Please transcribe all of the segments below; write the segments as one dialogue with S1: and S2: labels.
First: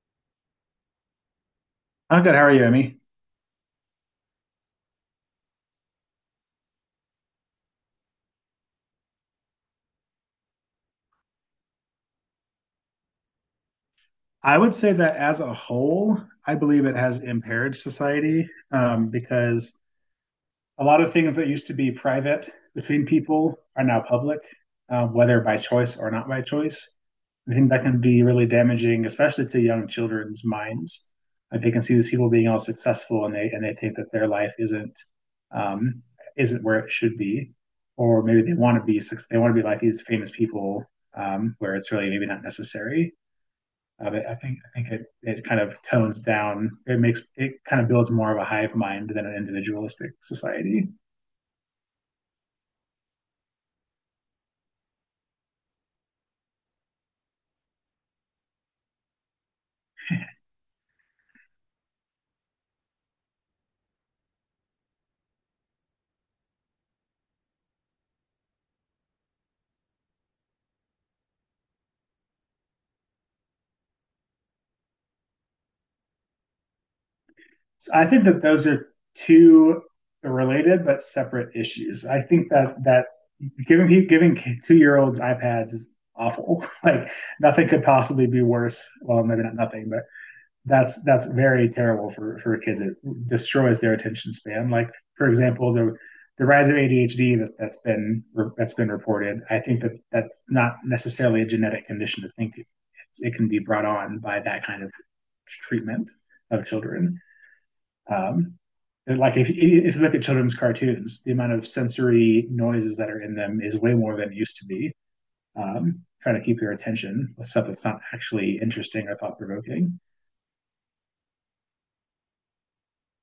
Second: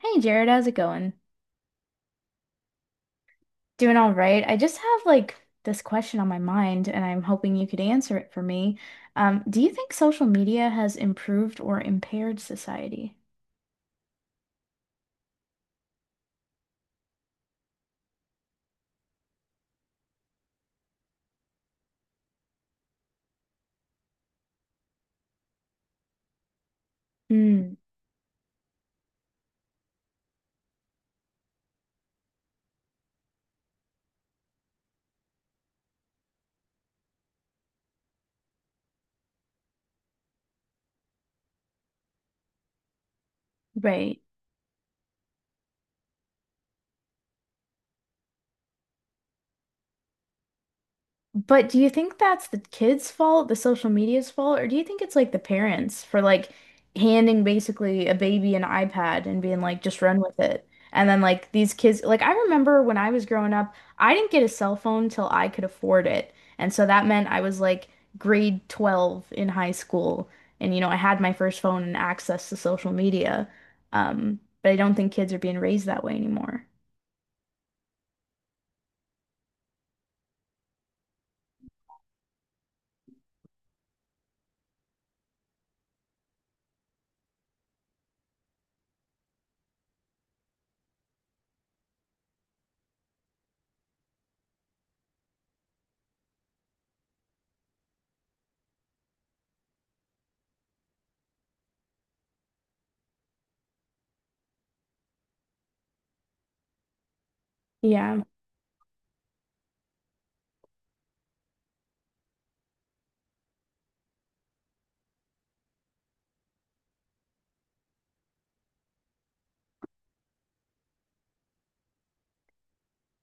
S1: Hey Jared, how's it going?
S2: I'm good. How are you, Emmy?
S1: Doing all right. I just have like this question on my mind, and I'm hoping you could answer it for me. Do you think social media has improved or impaired society?
S2: I would say that as a whole, I believe it has impaired society because a lot of things that used to be private between people are now public, whether by choice or not by choice. I think
S1: Hmm.
S2: that can be really damaging, especially to young children's minds. Like they can see these people being all successful, and they think that their life um, isn't where it should be, or maybe they want to they want to be like these famous people, where it's really maybe not necessary. Uh,
S1: Right.
S2: but I think it kind of tones down. It makes it kind of builds more of a hive mind than an individualistic society.
S1: But do you think that's the kids' fault, the social media's fault, or do you think it's like the parents for like handing basically a baby an iPad and being like, just run with it? And then like these kids, like I remember when I was growing up, I didn't get a cell phone till I could afford it. And so that meant I was like grade 12 in high school. And you know, I had my first phone and access to social media. But I don't think kids are being raised that way anymore.
S2: So I think that those are two related but separate issues. I think that giving two-year-olds iPads is awful. Like nothing could possibly be worse. Well, maybe not nothing, but that's very terrible for kids. It destroys their attention span. Like for example, the rise of ADHD that's been reported. I think that that's not necessarily a genetic condition. To think it's, it can be brought on by that kind of treatment of children.
S1: Yeah.
S2: Um, like if you look at children's cartoons, the amount of sensory noises that are in them is way more than it used to be. Trying to keep your attention with stuff that's not actually interesting or thought provoking.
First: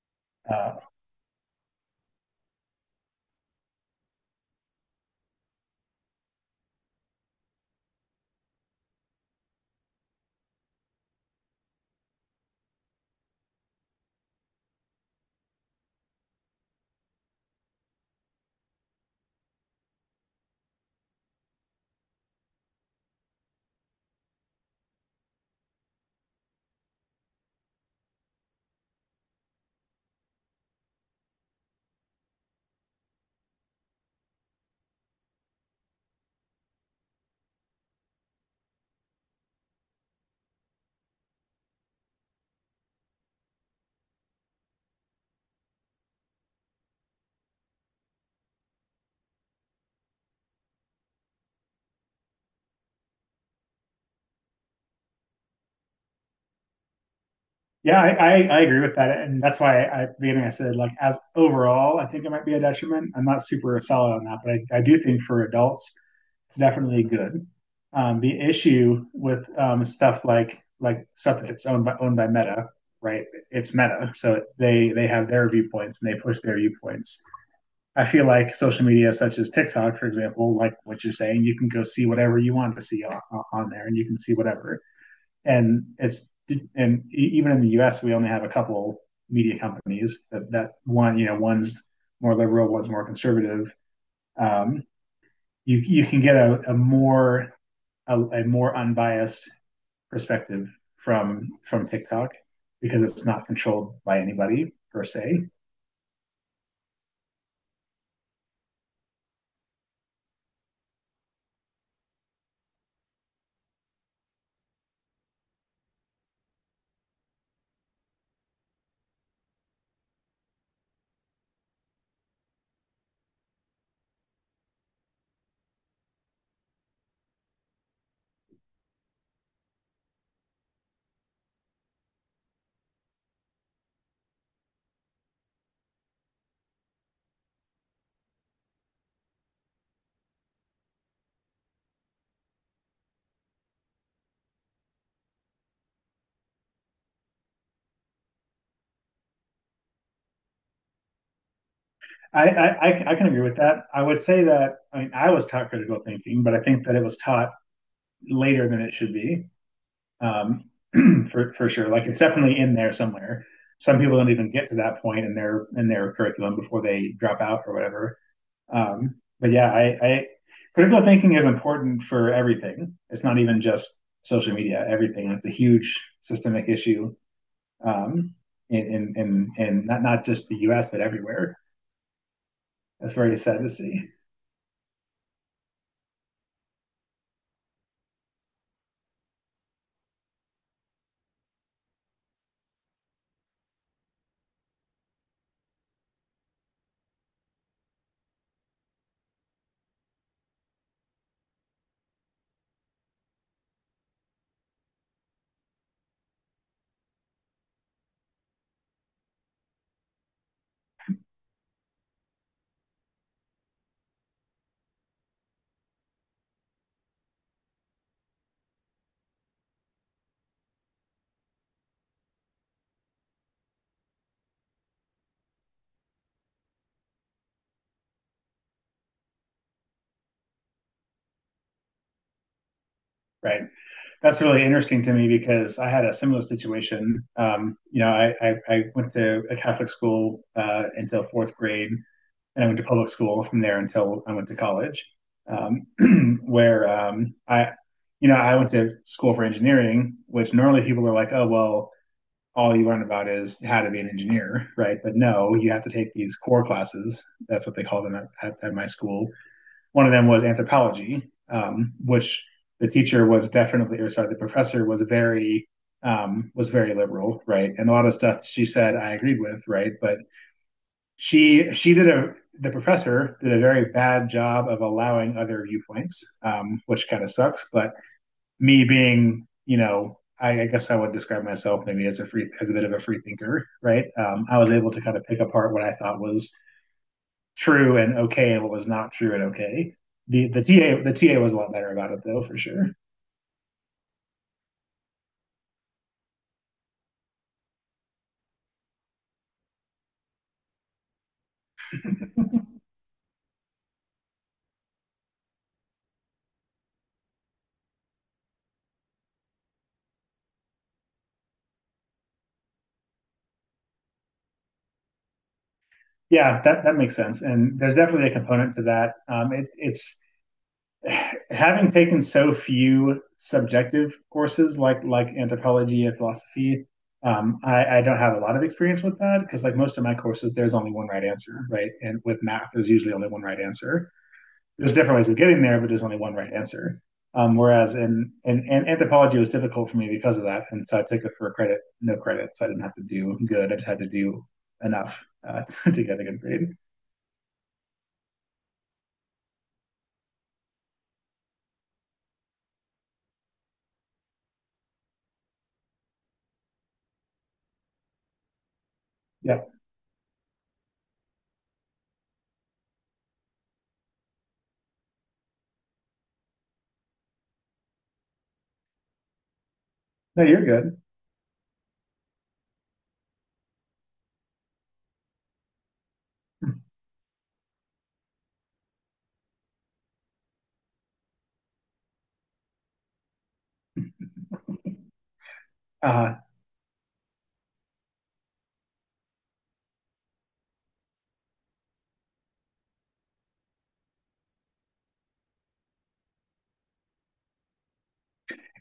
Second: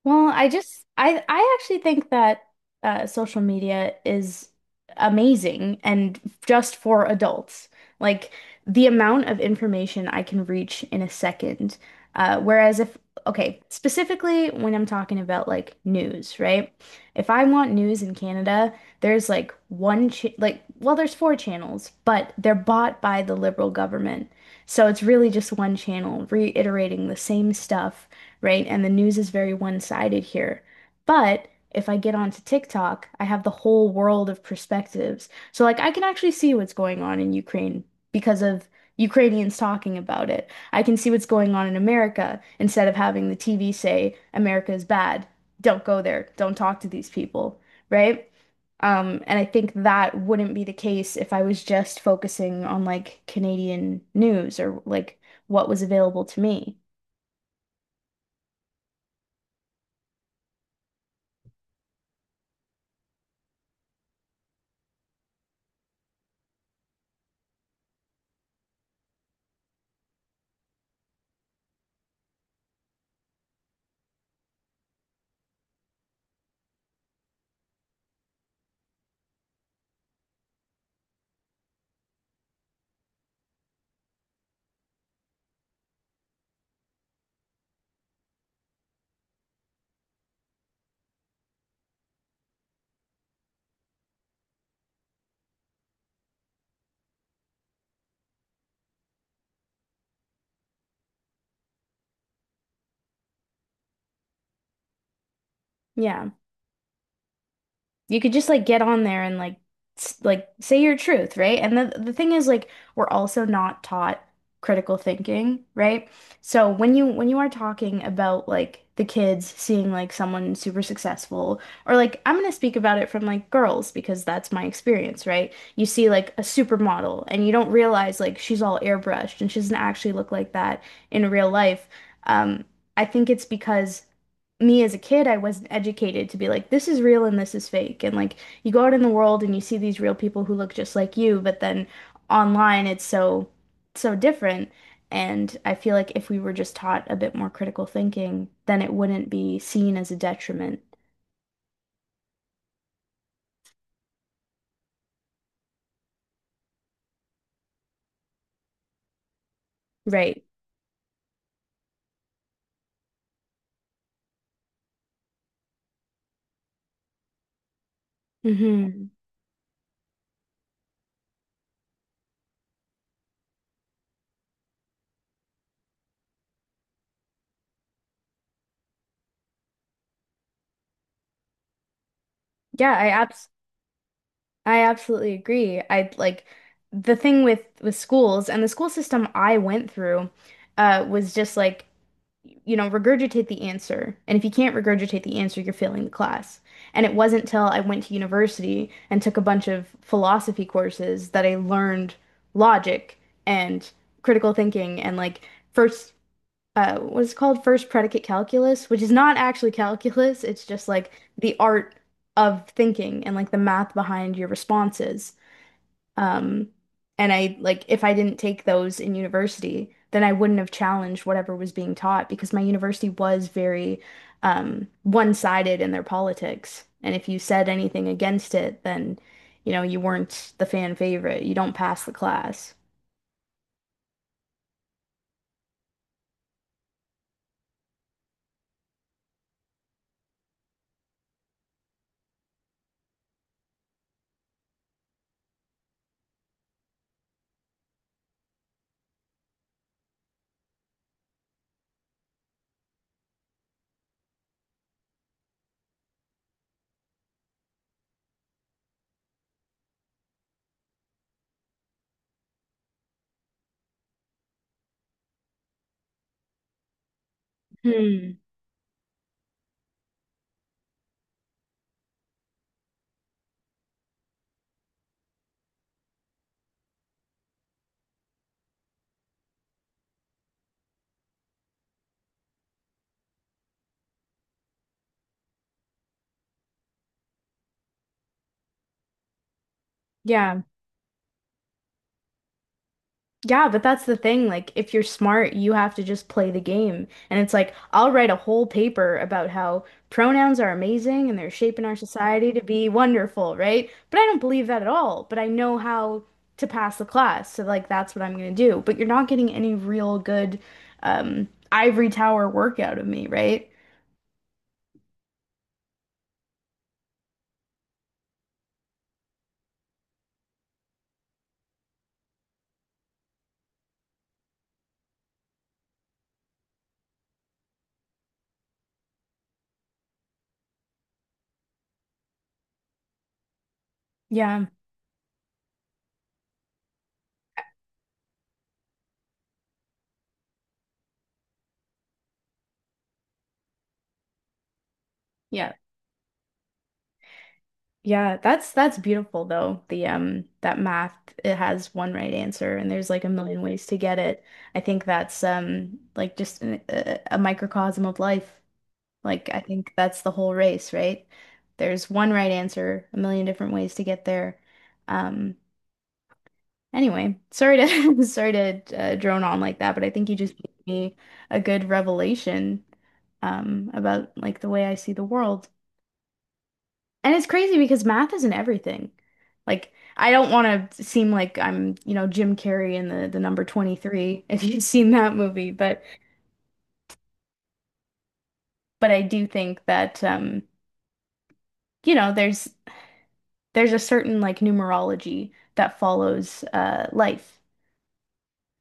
S1: Well, I
S2: Uh,
S1: just I actually think that social media is amazing and just for adults. Like the amount of information I can reach in a second. Whereas if okay, specifically when I'm talking about like news, right? If I want news in Canada, there's like one ch like well, there's four channels, but they're bought by the Liberal government. So it's really just one channel reiterating the same stuff, right? And the news is very one-sided here. But if I get onto TikTok, I have the whole world of perspectives. So like I can actually see what's going on in Ukraine because of Ukrainians talking about it. I can see what's going on in America instead of having the TV say America is bad. Don't go there. Don't talk to these people, right? And I think that wouldn't be the case if I was just focusing on like Canadian news or like what was available to me.
S2: Yeah, I agree with that, and that's why at the beginning I said like as overall, I think it might be a detriment. I'm not super solid on that, but I do think for adults, it's definitely good. The issue with stuff like stuff that's owned by Meta, right? It's Meta, so they have their viewpoints and they push their viewpoints. I feel like social media such as TikTok, for example, like what you're saying, you can go see whatever you want to see on there, and you can see whatever and it's and even in the U.S. we only have a couple media companies that, that one you know one's more liberal, one's more conservative. Um, you can get a more a more unbiased perspective from TikTok because it's not controlled by anybody per se.
S1: Yeah. You could just like get on there and like like say your truth, right? And the thing is like we're also not taught critical thinking, right? So when you are talking about like the kids seeing like someone super successful or like I'm gonna speak about it from like girls because that's my experience, right? You see like a supermodel and you don't realize like she's all airbrushed and she doesn't actually look like that in real life. Um, I think it's because me as a kid, I wasn't educated to be like, this is real and this is fake. And like, you go out in the world and you see these real people who look just like you, but then online it's so, so different. And I feel like if we were just taught a bit more critical thinking, then it wouldn't be seen as a detriment.
S2: I can agree with that. I would say that I mean I was taught critical thinking, but I think that it was taught later than it should be.
S1: Right.
S2: um, for sure. Like it's definitely in there somewhere. Some people don't even get to that point in their curriculum before they drop out or whatever.
S1: Hmm.
S2: But yeah, I, critical thinking is important for everything. It's not even just social media. Everything. It's a huge systemic issue um, in not just the U.S. but everywhere.
S1: Yeah, I
S2: That's very
S1: abs
S2: sad to see.
S1: I absolutely agree. I like the thing with schools and the school system I went through was just like you know, regurgitate the answer. And if you can't regurgitate the answer, you're failing the class. And it wasn't till I went to university and took a bunch of philosophy courses that I learned logic and critical thinking and like first what's called first predicate calculus, which is not actually calculus, it's just like the art of thinking and like the math behind your responses. Um, and I like if I didn't take those in university, then I wouldn't have challenged whatever was being taught because my university was very one-sided in their politics. And if you said anything against it, then you know you weren't the fan favorite. You don't pass the class.
S2: Right. That's really interesting to me because I had a similar situation. You know, I went to a Catholic school until fourth grade, and I went to public school from there until I went to college, um, where you know, I went to school for engineering, which normally people are like, oh, well, all you learn about is how to be an engineer, right? But no, you have to take these core classes. That's what they call them at my school. One of them was anthropology, which the teacher was definitely, or sorry, the professor was very liberal, right? And a lot of
S1: Hmm.
S2: stuff she said I agreed with, right? But she did a the professor did a very bad job of allowing other viewpoints, which kind of sucks. But me being, you know, guess I would describe myself maybe as a bit of a free thinker, right? I was able to kind of pick apart what I thought was true and okay and what was not true and okay.
S1: Yeah.
S2: The TA was a lot better about it though for sure.
S1: Yeah, but that's the thing. Like, if you're smart, you have to just play the game. And it's like, I'll write a whole paper about how pronouns are amazing and they're shaping our society to be wonderful, right? But I don't believe that at all. But I know how to pass the class. So, like, that's what I'm going to do. But you're not getting any real good ivory tower work out of me, right?
S2: Yeah, that makes sense, and there's definitely a component to that. It's having taken so few subjective courses like anthropology and philosophy. I don't have a lot of experience with that because like most of my courses, there's only one right answer, right? And with math, there's usually only one right answer.
S1: Yeah.
S2: There's different ways of getting there, but there's only one right answer. Whereas in anthropology, it was difficult for me because of that, and so I took it for credit, no credit, so I didn't have to do good. I just had to do enough
S1: Yeah.
S2: to get a good grade.
S1: Yeah, that's beautiful though. The that math, it has one right answer and there's like a million ways to get it. I think that's like just a microcosm of life. Like I
S2: Yeah,
S1: think that's the whole race, right? There's one right answer, a million different ways to get there. Um anyway, sorry to sorry to drone on like that, but I think you
S2: no,
S1: just
S2: you're
S1: gave
S2: good.
S1: me a good revelation about like the way I see the world. And it's crazy because math isn't everything. Like, I don't want to seem like I'm, you know, Jim Carrey in the number 23 if you've seen that movie,
S2: Uh,
S1: but I do think that you know, there's a certain like numerology that follows life.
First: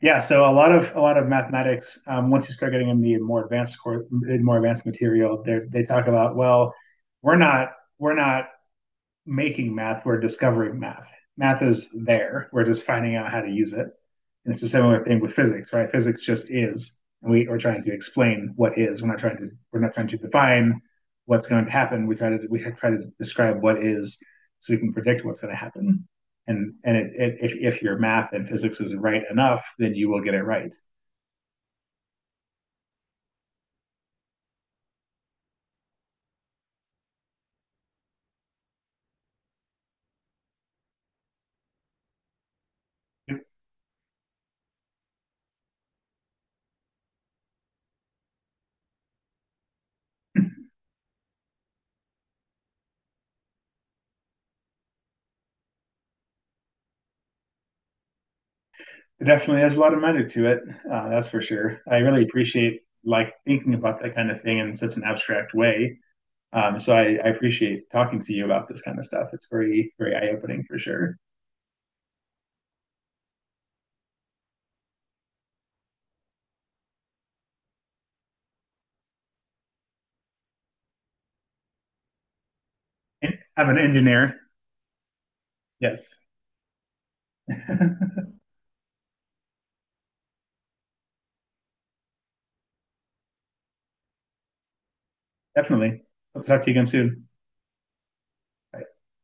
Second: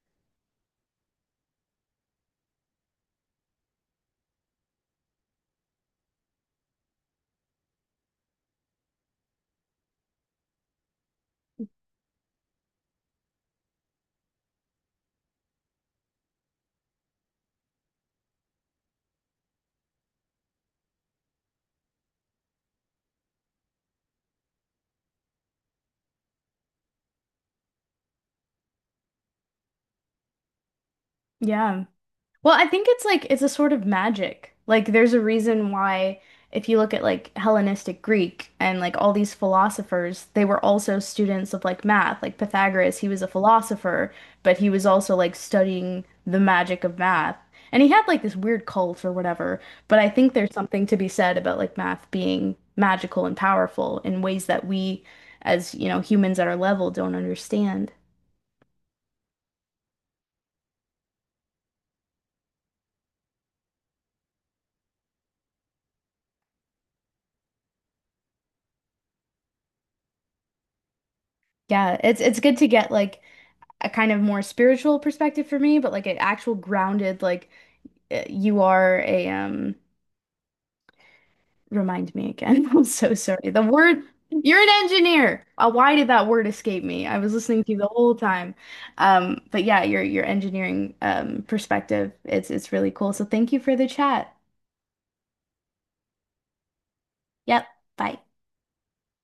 S2: yeah, so a lot of mathematics. Once you start getting in the more advanced course, more advanced material, they talk about, well, we're not we're not making math, we're discovering math. Math is there. We're just finding out how to use it. And it's a similar thing with physics, right? Physics just is. And we are trying to explain what is. We're not trying to define what's going to happen. We try to describe what is so we can predict what's going to happen. And if your math and physics is right enough, then you will get it right.
S1: Yeah. Well, I think it's like it's a sort of magic. Like there's a reason why if you look at like Hellenistic Greek and like all these philosophers, they were also students of like math. Like Pythagoras, he was a
S2: It
S1: philosopher, but he was also like studying the magic of math. And he had like this weird cult or whatever, but I think there's something to be said about like math being magical and powerful in ways that we as, you know, humans at our level don't understand.
S2: definitely has a lot of magic to it. That's for sure. I really appreciate like thinking about that kind of thing in such an abstract way. So I appreciate talking to you about this kind of stuff. It's very, very eye opening for sure.
S1: Yeah, it's good to get like a kind of more spiritual perspective for me, but like an actual grounded, like you are a remind me again. I'm so sorry. The
S2: I'm an
S1: word,
S2: engineer.
S1: you're an engineer. Why did
S2: Yes.
S1: that word escape me? I was listening to you the whole time. But yeah, your engineering perspective, it's really cool. So thank you for the chat.
S2: Definitely. I'll talk to you again soon.
S1: Yep. Bye.
S2: Bye.